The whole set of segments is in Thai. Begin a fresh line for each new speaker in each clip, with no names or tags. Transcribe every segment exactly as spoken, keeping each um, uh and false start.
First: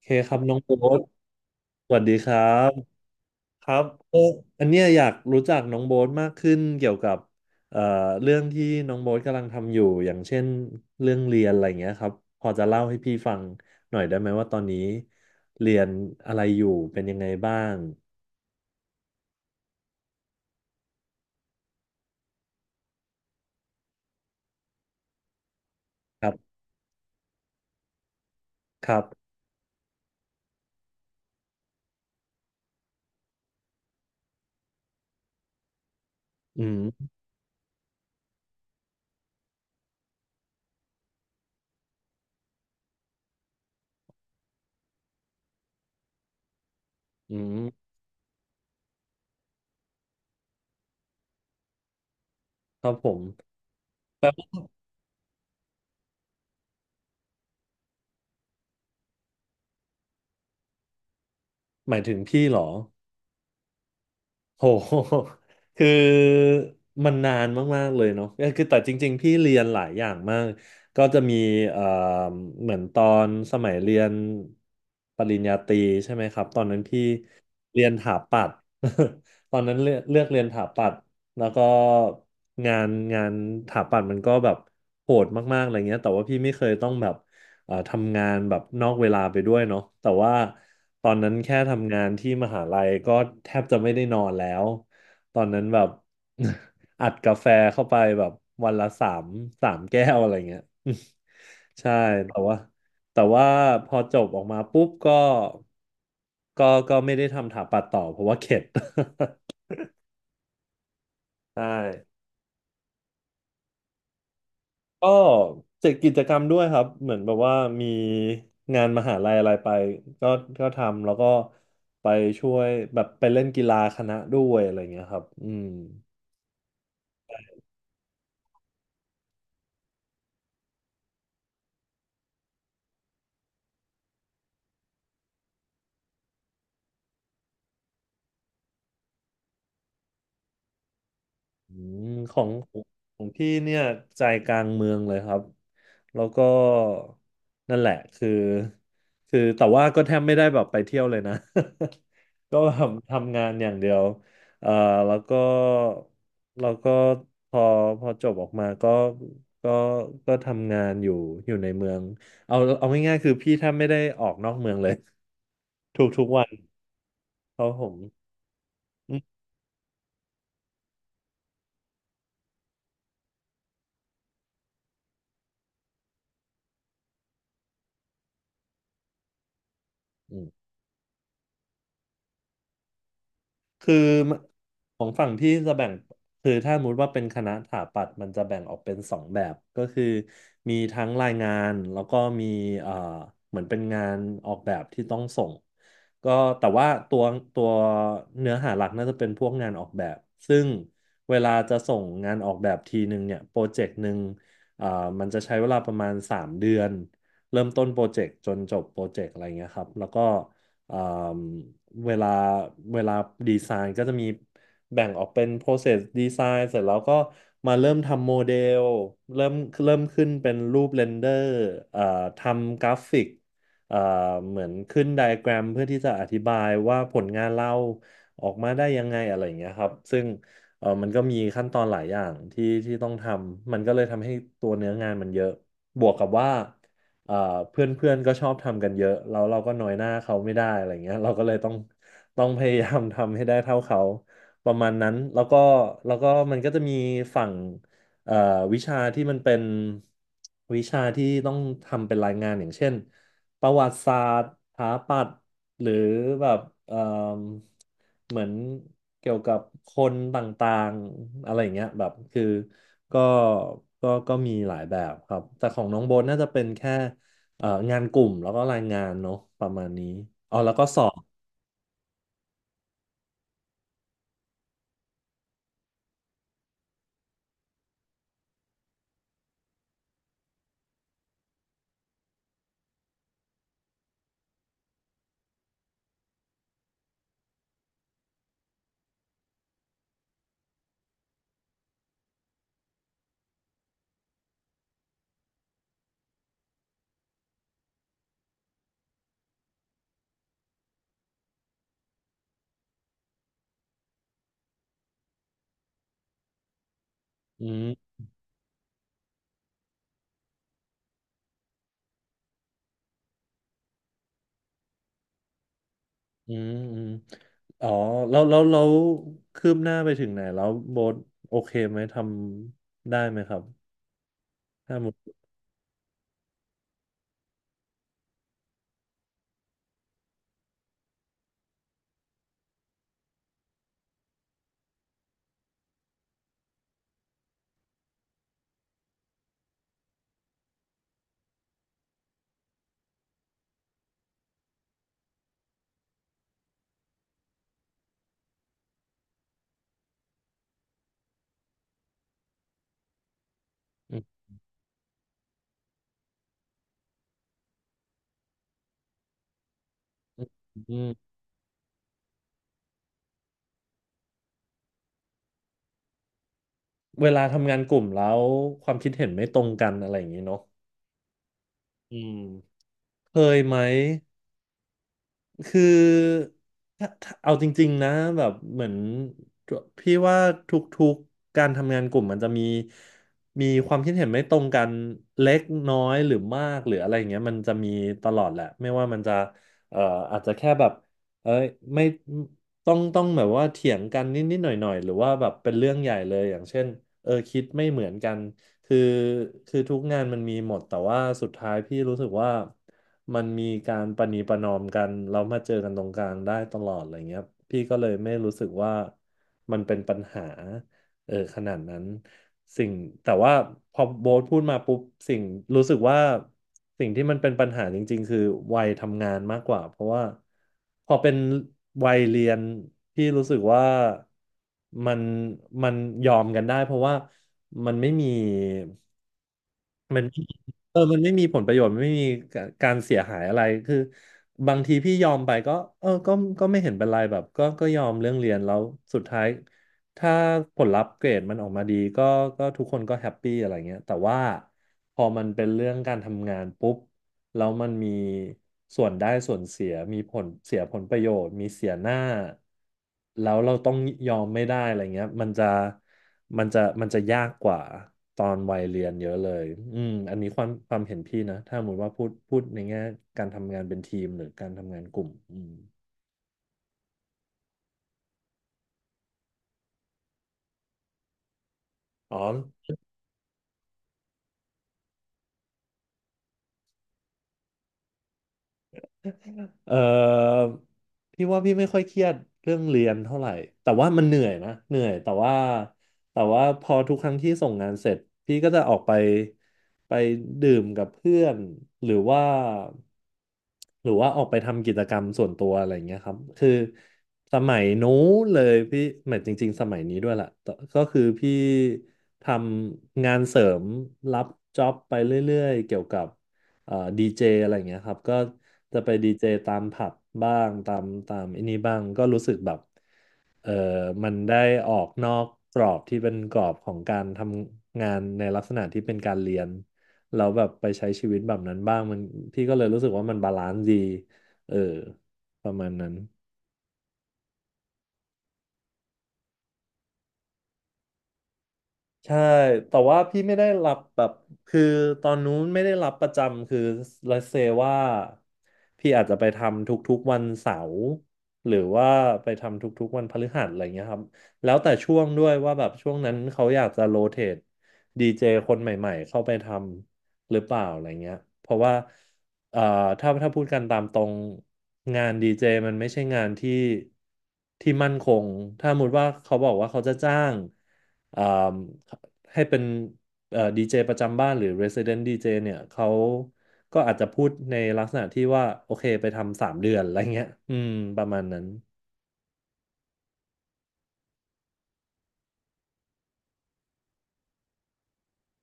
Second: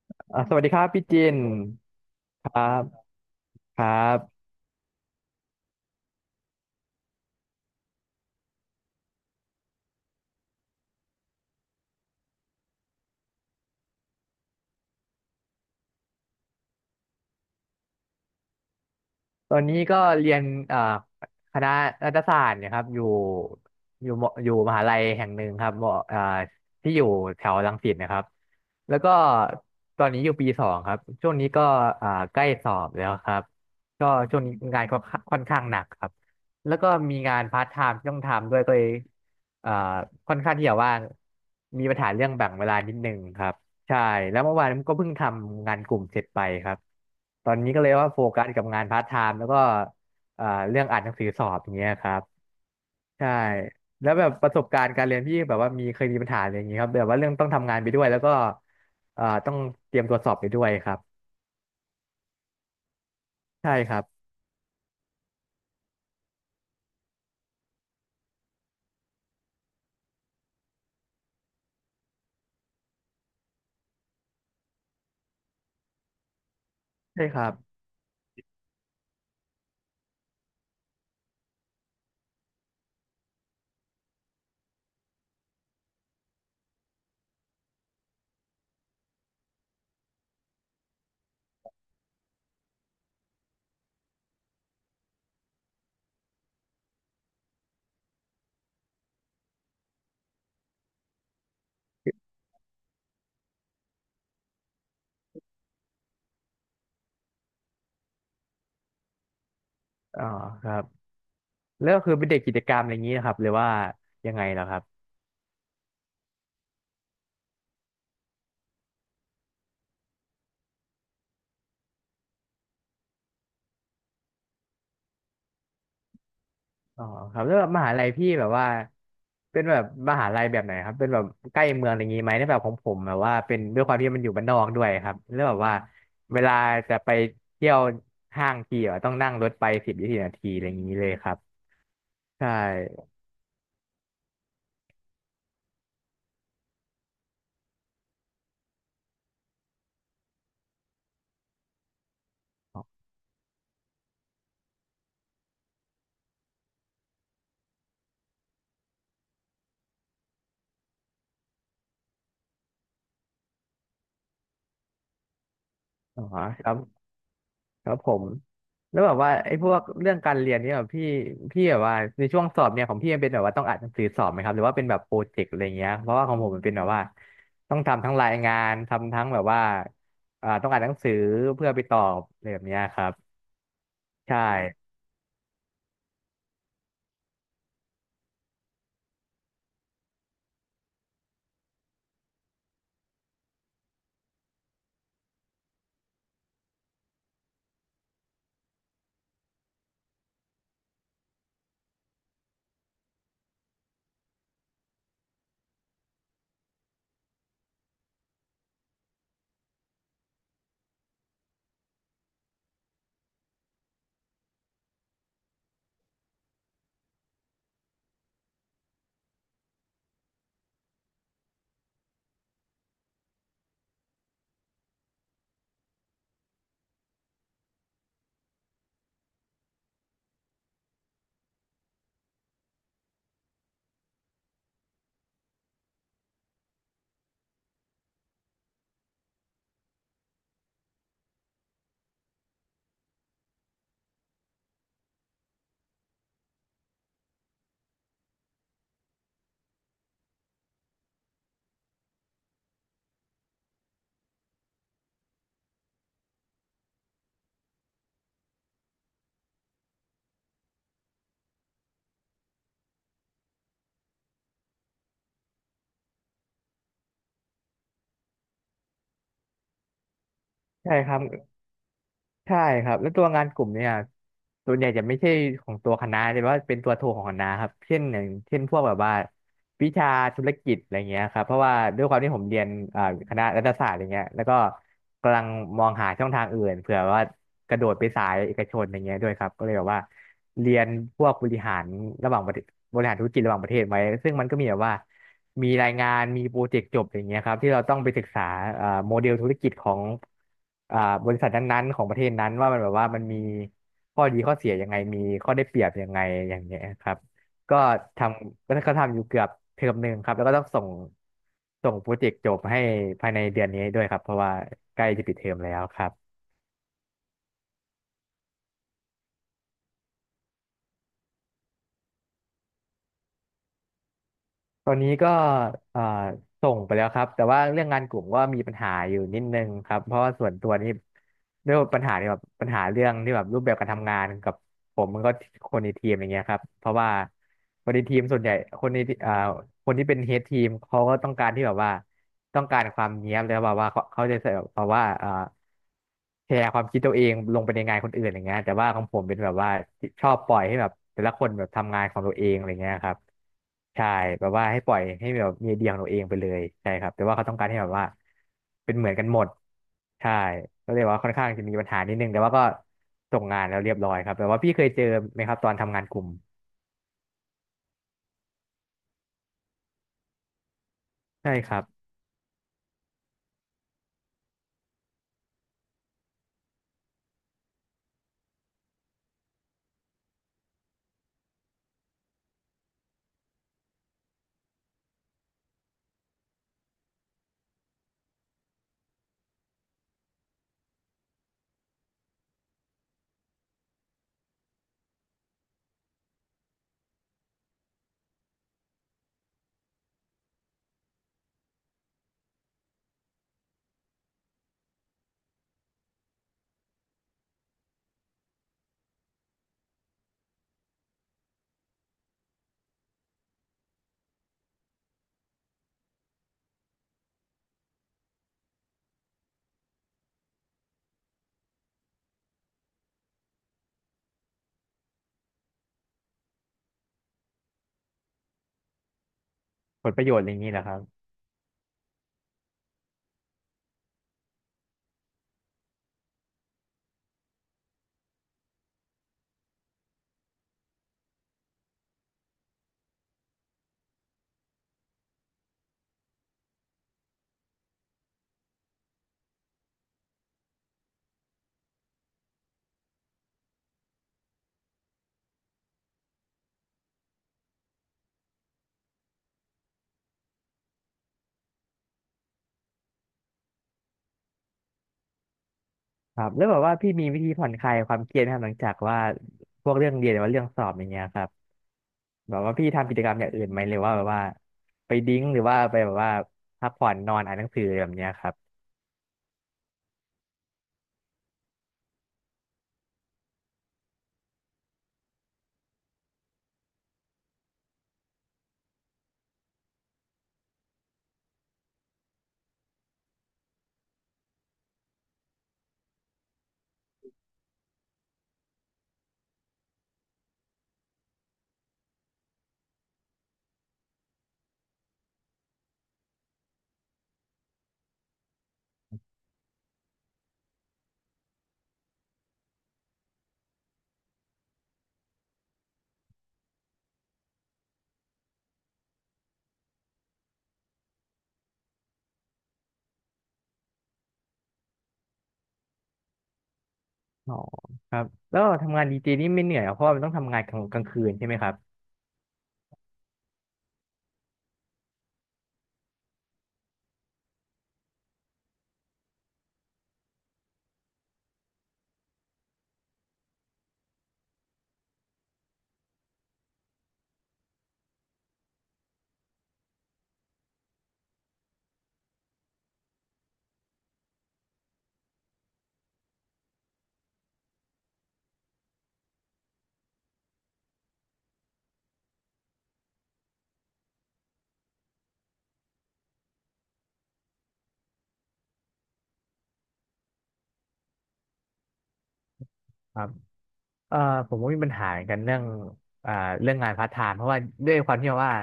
เคครั
อ่า
บ
ส
น้อง
วัสดีครั
โบ๊
บ
ท
พี่จิน
สวัสดีครั
ครั
บ
บ
ครั
ค
บ
รั
เออ
บ
อันเนี้ยอยากรู้จักน้องโบ๊ทมากขึ้นเกี่ยวกับเอ่อเรื่องที่น้องโบ๊ทกำลังทำอยู่อย่างเช่นเรื่องเรียนอะไรเงี้ยครับพอจะเล่าให้พี่ฟังหน่อยได้ไหมว่าตอนนี้เรียนอะไรอยู่เป็นยังไงบ้าง
ตอนนี้ก็เรียนอ่าคณะรัฐศาสตร์เนยครับอยู่อยู่มอยู่มหาลัยแห่งหนึ่งครับมอ่า
ครับ
ที่อยู่แถวรังสิตนะครับ
ค
แล้
รั
ว
บ
ก็ตอนนี้อยู่ปีสองครับช่วงนี้ก็อ่าใกล้สอบแล้วครับก็ช่วงนี้งานก็ค่อนข้างหนักครับ
อื
แล้วก็
ม
มีงานพาร์ทไทม์ที่ต้องทำด้วยก็เลยอ่าค่อนข้างที่จะว่างมีปัญหาเรื่องแบ่งเวลานิดนึงครับ ใช่แล้วเมื่อวานก็เพิ่งทำงานกลุ่มเสร็จไปครับ
อื
ตอนนี้ก็
ม
เลยว่าโฟกัสกับงานพาร์ทไทม์แล้วก็เอ่อเรื่องอ่านหนังสือสอบอย่างเงี้ยครับ
ครับผม
ใช่แล้วแบบประสบการณ์การเรียนพี่แบบว่ามีเคยมีปัญหาอะไรอย่างงี้ครับแบบว่าเรื่องต้องทำงานไปด้วยแล้วก็เอ่อต้องเตรียมตัวสอบไปด้วยครับ
หมายถึงพี่เหรอ
ใช่ครับ
โห คือมันนานมากๆเลยเนาะคือแต่จริงๆพี่เรียนหลายอย่างมากก็จะมีเอ่อเหมือนตอนสมัยเรียนปริญญาตรีใช่ไหมครับ ตอนนั้นพี่
ใช่ครับ
เรียนถาปัตย์ ตอนนั้นเลือกเลือกเรียนถาปัตย์แล้วก็งานงานถาปัตย์มันก็แบบโหดมากๆอะไรเงี้ยแต่ว่าพี่ไม่เคยต้องแบบ เอ่อทำงานแบบนอกเวลาไปด้วยเนาะแต่ว่าตอนนั้นแค่ทำงานที่มหาลัยก็แทบจะไม่ได้นอนแล้วตอนนั้นแบบ อัดกาแฟเข้าไปแบบวันละสามสามแก้วอะไรเงี้ย ใช่แต่ว่าแต่ว่าพอจบออกมาปุ๊บก็ก็ก็ไม่ได้ทำถาปัดต่อเพราะว่าเข็ด
อ๋อครับ
ใช่
แล้วก็คือเป็นเด็กกิจกรรมอะไรอย่างงี้นะครับหรือว่ายังไงเหรอครับ
ก็เจ็ดกิจกรรมด้วยครับเหมือนแบบว่ามีงานมหาลัยอะไรไปก็ก็ทำแล้วก็ไปช่วยแบบไปเล่นกีฬาคณะด้วยอะไรเงี้ยครับอืม
อ๋อครับแล้วแบบมหาลัยพี่แบบว่าเป็นแบบมหาลัยแบบไหนครับเป็นแบบใกล้เมืองอะไรอย่างงี้ไหมในแบบของผมแบบว่าเป็นด้วยความที่มันอยู่บ้านนอกด้วยครับแล้วแบบว่าเวลาจะไปเที่ยวห้างทีอะต้องนั่งรถไปสิบถึงยี่สิบนาทีอะไรอย่างนี้เลยครับ
อืมขอ
ใช
ง
่
ของพี่เนี่ยใจกลางเมืองเลยครับแล้วก็นั่นแหละคือคือแต่ว่าก็แทบไม่ได้แบบไปเที่ยวเลยนะ ก็แบบทำงานอย่างเดียวเอ่อแล้วก็แล้วก็พอพอจบออกมาก็ก็ก็ทำงานอยู่อยู่ในเมืองเอาเอาง่ายๆคือพี่แทบไม่ได้ออกนอกเมืองเลย ท
อ๋
ุ
อ
กๆวัน
ครับ
เพราะผ
ค
ม
รับผมแล้วแบบว่า
อ
ไอ้พวกเรื่องการเรียนเนี่ยแบบพี่พี่แบบว่าในช่วงสอบเนี่ยของพี่มันเป็นแบบว่าต้องอ่านหนังสือสอบไหมครับหรือว่าเป็นแบบโปรเจกต์อะไรเงี้ยเพราะว่าของผมมันเป็นแบบว่าต้องทำทั้งรายงานทำทั้งแบบว่า
ื
อ่า
ม
ต้องอ่านหนังสือเพื่อไปตอบอะไรแบบเนี้ยครับ
คือ
ใช่
ของฝั่งพี่จะแบ่งคือถ้าสมมติว่าเป็นคณะสถาปัตย์มันจะแบ่งออกเป็นสองแบบก็คือมีทั้งรายงานแล้วก็มีเอ่อเหมือนเป็นงานออกแบบที่ต้องส่งก็แต่ว่าตัวตัวเนื้อหาหลักน่าจะเป็นพวกงานออกแบบซึ่งเวลาจะส่งงานออกแบบทีหนึ่งเนี่ยโปรเจกต์หนึ่งเอ่อมันจะใช้เวลาประมาณสามเดือนเริ่มต้นโปรเจกต์จนจบโปรเจกต์อะไรเงี้ยครับแล้วก็ เอ่อเวลาเวลาดีไซน์ก็จะมีแบ่งออกเป็น process design เสร็จแล้วก็มาเริ่มทำโมเดลเริ่มเริ่มขึ้นเป็นรูปเรนเดอร์เอ่อทำกราฟิกเอ่อเหมือนขึ้นไดอะแกรมเพื่อที่จะอธิบายว่าผลงานเราออกมาได้ยังไงอะไรอย่างเงี้ยครับซึ่งเออมันก็มีขั้นตอนหลายอย่างที่ที่ต้องทำมันก็เลยทำให้ตัวเนื้องานมันเยอะบวกกับว่า เอ่อเพื่อนเพื่อนก็ชอบทำกันเยอะแล้วเราก็น้อยหน้าเขาไม่ได้อะไรเงี้ยเราก็เลยต้องต้องพยายาม ทำให้ได้เท่าเขาประมาณนั้นแล้วก็แล้วก็มันก็จะมีฝั่งเอ่อวิชาที่มันเป็นวิชาที่ต้องทำเป็นรายงานอย่างเช่นประวัติศาสตร์สถาปัตย์หรือแบบเอ่มเหมือนเกี่ยวกับคนต่างๆอะไรอย่างเงี้ยแบบคือก็ก็ก็มีหลายแบบครับแต่ของน้องโบนน่าจะเป็นแค่ เอ่องานกลุ่มแล้วก็รายงานเนาะประมาณนี้อ๋อแล้วก็
ใช่
สอ
ครั
บ
บ ใช่ครับแล้วตัวงานกลุ่มเนี่ยส่วนใหญ่จะไม่ใช่ของตัวคณะแต่ว่าเป็นตัวโทรของคณะครับเช่นอย่างเช่นพวกแบบว่าวิชาธุรกิจอะไรเงี้ยครับเพราะว่าด้วยความที่ผมเรียนอ่าคณะรัฐศาสตร์อะไรเงี้ยแล้วก็กำลังมองหาช่องทางอื่นเผื่อว่ากระโดดไปสายเอกชนอะไรเงี้ยด้วยครับก็เลยแบบว่าเรียนพวกบริหารระหว่างประเทศบริหารธุรกิจระหว่างประเทศไว้ซึ่งมันก็มีแบบว่า มีรายงานมีโปรเจกต์จบอย่างเงี้ยครับที่เราต้องไปศึกษาเอ่อโมเดลธุรกิจของอ่าบริษัทนั้นๆของประเทศนั้นว่ามันแบบว่ามันมีข้อดีข้อเสียยังไงมีข้อได้เปรียบยังไงอย่างเงี้ยครับ
อื
ก็
ม
ทำก็ก็ทำอยู่เกือบเทอมหนึ่งครับแล้วก็ต้องส่งส่งโปรเจกต์จบให้ภายในเดือนนี้ด้วยครับเพราะว่าใกล้จะปิดเทอมแล้วครับ
อืมอืมอ๋อแล้วแล้วแล้วคืบหน้าไปถึงไหนแล้วโบทโอเคไหมทำได้ไหมครับ
ตอ
ถ้า
น
หม
นี้
ด
ก็เอ่อส่งไปแล้วครับแต่ว่าเรื่องงานกลุ่มก็มีปัญหาอยู่นิดนึงครับเพราะว่าส่วนตัวนี่ด้วยปัญหาที่แบบปัญหาเรื่องที่แบบรูปแบบการทำงานกับผมมันก็คนในทีมอย่างเงี้ยครับเพราะว่าคนในทีมส่วนใหญ่คนในเอ่อคนที่เป็นเฮดทีมเขาก็ต้องการที่แบบว่าต้องการความเนี๊ยบแล้วแบบว่าเขาเขาจะใส่แบบว่าเอ่อ แชร์ความคิดตัวเองลงไปในงานคนอื่นอย่างเงี้ยแต่ว่าของผมเป็นแบบว่าชอบปล่อยให้แบบแต่ละคนแบบทำงานของตัวเองอะไรเงี้ยครับใช่
อืม
แบบว่าให้ปล่อยให้แบบมีไอเดียของตัวเองไปเลยใช่ครับแต่ว่าเขาต้องการให้แบบว่าเป็นเหมือนกันหมดใช่
อืม
ก็
อื
เลยว่า
ม
ค่อนข้างจะมีปัญหานิดนึงแต่ว่าก็ส่งงานแล้วเรียบร้อยครับแต่ว่าพี่เคยเจอไหมครับตอนทำงานกลุ่ม
เวลาทำงานกลุ่มแล้วความคิดเห็นไม่ตรงกันอะไรอย่างนี้เนาะ
ใช่ครับ
อืมเคยไหม คือถ้าถ้าเอาจริงๆนะแบบเหมือนพี่ว่าทุกๆการทำงานกลุ่มมันจะมีมีความคิดเห็นไม่ตรงกันเล็กน้อยหรือมากหรืออะไรอย่างเงี้ยมันจะมีตลอดแหละไม่ว่ามันจะเอ่ออาจจะแค่แบบเอ้ยไม่ต้องต้องแบบว่าเถียงกันนิดๆหน่อยๆหรือว่าแบบเป็นเรื่องใหญ่เลยอย่างเช่นเออคิดไม่เหมือนกัน คือคือทุกงานมันมีหมดแต่ว่าสุดท้ายพี่รู้สึกว่ามันมีการประนีประนอมกันแล้วมาเจอกันตรงกลางได้ตลอดอะไรเงี้ยพี่ก็เลยไม่รู้สึกว่ามันเป็นปัญหาเออขนาดนั้น สิ่งแต่ว่าพอโบ๊ทพูดมาปุ๊บสิ่งรู้สึกว่าสิ่งที่มันเป็นปัญหาจริงๆคือวัยทำงานมากกว่าเพราะว่าพอเป็นวัยเรียนพี่รู้สึกว่ามันมันยอมกันได้เพราะว่ามันไม่มี
ผลประโยชน์อะไรอย่างนี้เหรอค
เอ
รั
อ
บ
มันไม่มีผลประโยชน์ไม่มีการเสียหายอะไร คือบางทีพี่ยอมไปก็เออก็ก็ไม่เห็นเป็นไรแบบก็ก็ยอมเรื่องเรียนแล้วสุดท้ายถ้าผลลัพธ์เกรดมันออกมาดีก็ก็ทุกคนก็แฮปปี้อะไรเงี้ยแต่ว่าพอมันเป็นเรื่องการทำงานปุ๊บ แล้วมันมีส่วนได้ส่วนเสียมีผลเสียผลประโยชน์มีเสียหน้าแล้วเราต้องยอมไม่ได้อะไรเงี้ยมันจะมันจะมันจะยากกว่าตอนวัยเรียนเยอะเลยอืมอันนี้ความความเห็นพี่นะถ้าสมมติว่าพูดพูดในแง่การทำงานเป็นทีมหรือการทำงานกลุ่มอืม
ครับแล้วแบบว่าพี่มีวิธีผ่อนคลายความเครียดนะครับหลังจากว่าพวกเรื่องเรียนหรือว่าเรื่องสอบอย่างเงี้ยครับ
อ๋อ
แบบว่าพี่ทำกิจกรรมอย่างอื่นไหมหรือว่าแบบว่าไปดิ้งหรือว่าไปแบบว่าพักผ่อนนอนอ่านหนังสืออะไรแบบเนี้ยครับ
เออพี่ว่าพี่ไม่ค่อยเครียดเรื่องเรียนเท่าไหร่แต่ว่ามันเหนื่อยนะเหนื่อยแต่ว่าแต่ว่าพอทุกครั้งที่ส่งงานเสร็จพี่ก็จะออกไปไปดื่มกับเพื่อนหรือว่าหรือว่าออกไปทำกิจกรรมส่วนตัวอะไรอย่างเงี้ยครับคือสมัยนู้นเลยพี่หมายจริงๆสมัยนี้ด้วยแหละแต่ก็คือพี่ทำงานเสริมรับจ็อบไปเรื่อยๆเกี่ยวกับ เอ่อดีเจอะไรอย่างเงี้ยครับก็จะไปดีเจตามผับบ้างตามตามไอันนี้บ้างก็รู้สึกแบบเออมันได้ออกนอกกรอบที่เป็นกรอบของการทำงานในลักษณะที่เป็นการเรียนเราแล้วแบบไปใช้ชีวิตแบบนั้นบ้างมันพี่ก็เลยรู้สึกว่ามันบาลานซ์ดีเออประมาณนั้น
อ๋อครับแล้วทำงานดีเจนี่ไม่เหนื่อยเหรอเพราะว่ามันต้องทำงานกลางกลางคืนใช่ไหมครั
ใช่ แต่ว่าพี่ไม่ได้รับแบบคือตอนนู้นไม่ได้รับประจำ คือ let's say ว่าพี่อาจจะไปทำทุกๆวันเสาร์หรือว่าไปทำทุกๆวันพฤหัสอะไรเงี้ยครับ แล้วแต่ช่วงด้วยว่าแบบช่วงนั้นเขาอยากจะโรเตทดีเจคนใหม่ๆเข้าไปทำ หรือเปล่าอะไรเงี้ย เพราะว่าเอ่อถ้าถ้าพูดกันตามตรงงานดีเจมันไม่ใช่งานที่ที่มั่นคงถ้าสมมติว่าเขาบอกว่าเขาจะจ้างเอ่มให้เป็นเอ่อดีเจประจำบ้านหรือ Resident ดี เจ เจเนี่ยเขาก็อาจจะพูดในลักษณะที่ว่า โอเคไปทำสามเดือน อะไรเงี้ยอืมประมาณนั้น
บ เออผมก็มีปัญหาเหมือนกันเรื่องอ่าเรื่องงานพาร์ทไทม์เพราะว่าด้วยความที่ว่า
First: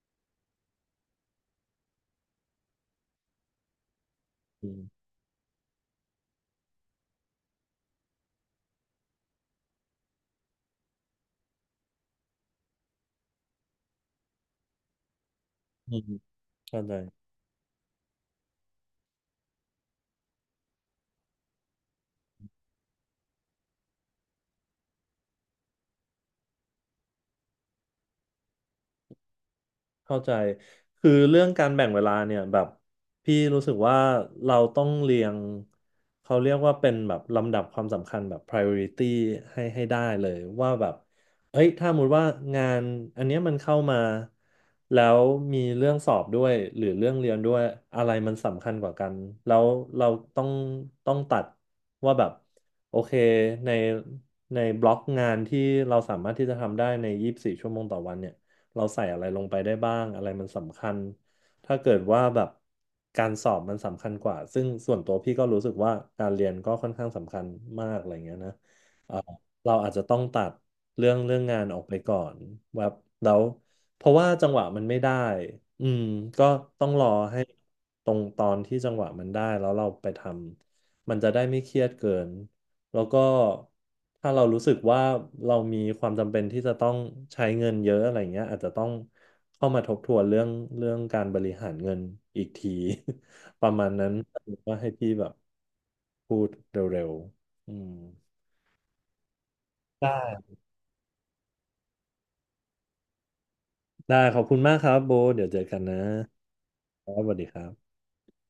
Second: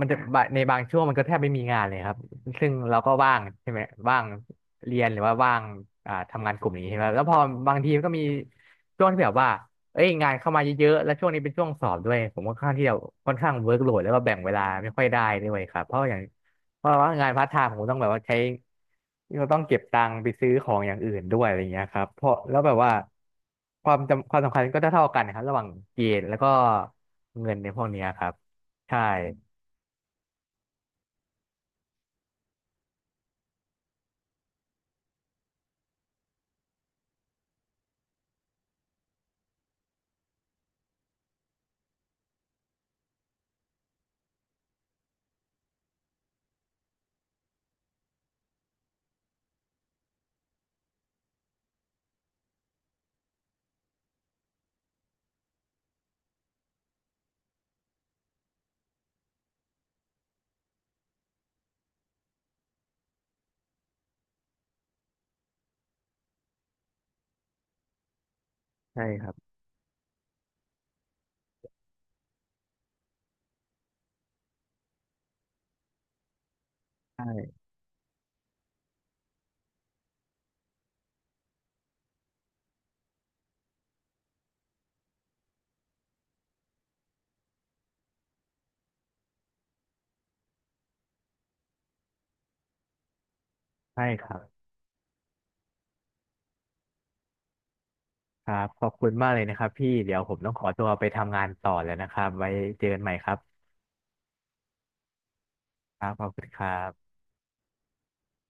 มันจะบะในบางช่วงมันก็แทบไม่มีงานเลยครับซึ่งเราก็ว่างใช่ไหมว่าง
อื
เรีย
ม
นหรือว่าว่างอ่าทำงานกลุ่มนี้ใช่ไหมแล้วพอบางทีมันก็มีช่วงที่แบบว่าเอ้ยงานเข้ามาเยอะๆแล้วช่วงนี้เป็นช่วงสอบด้วยผมค่อนข้างที่จะค่อนข้างเวิร์กโหลดแล้วก็แบ่งเวลาไม่ค่อยได้ด้วยครับเพ
อื
ราะ
ม
อย่าง
เข้า
เพราะ
ใจ
ว่างานพาร์ทไทม์ผมต้องแบบว่าใช้เราต้องเก็บตังค์ไปซื้อของอย่างอื่นด้วยอะไรเงี้ยครับเพราะแล้วแบบว่าความจำความสำคัญก็เท่าๆกันนะครับระหว่างเกรดแล้วก็เงินในพวกเนี้ยครับใช่
เข้าใจคือเรื่องการแบ่งเวลาเนี่ยแบบพี่รู้สึกว่าเราต้องเรียงเขาเรียกว่าเป็นแบบลำดับความสำคัญแบบ priority ให้ให้ได้เลยว่าแบบเอ้ยถ้าสมมติว่างานอันเนี้ยมันเข้ามาแล้วมีเรื่องสอบด้วยหรือเรื่องเรียนด้วยอะไรมันสำคัญกว่ากันแล้วเราต้องต้องตัดว่าแบบโอเคในในบล็อกงานที่เราสามารถที่จะทำได้ในยี่สิบสี่ชั่วโมงต่อวันเนี่ย เราใส่อะไรลงไปได้บ้างอะไรมันสำคัญ ถ้าเกิดว่าแบบการสอบมันสำคัญกว่า ซึ่งส่วนตัวพี่ก็รู้สึกว่าการเรียนก็ค่อนข้างสำคัญมากอะไรเงี้ยนะ
ใช่ครับ
เราอาจจะต้องตัดเรื่องเรื่องงานออกไปก่อนแบบแล้วเพราะว่าจังหวะมันไม่ได้อืมก็ต้องรอให้
ใช่
ตรงตอนที่จังหวะมันได้แล้วเราไปทำมันจะได้ไม่เครียดเกินแล้วก็ถ้าเรารู้สึกว่าเรามีความจำเป็นที่จะต้องใช้เงินเยอะอะไรเงี้ยอาจจะต้องเข้ามาทบทวนเรื่องเรื่องการบริหารเงินอีกที ประมาณ
ใช่
นั้น
ครับ
ว่าให้พี่แบบพูดเร็วๆอืม
ครับขอบคุณมากเลยนะครับพี่
ได้
เดี๋ยวผมต้องขอตัวไปทำงานต่อแล้วนะครับไว้เจอกันใหม่ครับ
ได้ขอบคุณมากครับโบเดี๋ยวเจอกันนะ
ครับขอบคุณครั
ค
บ
รับสวัสดีครับ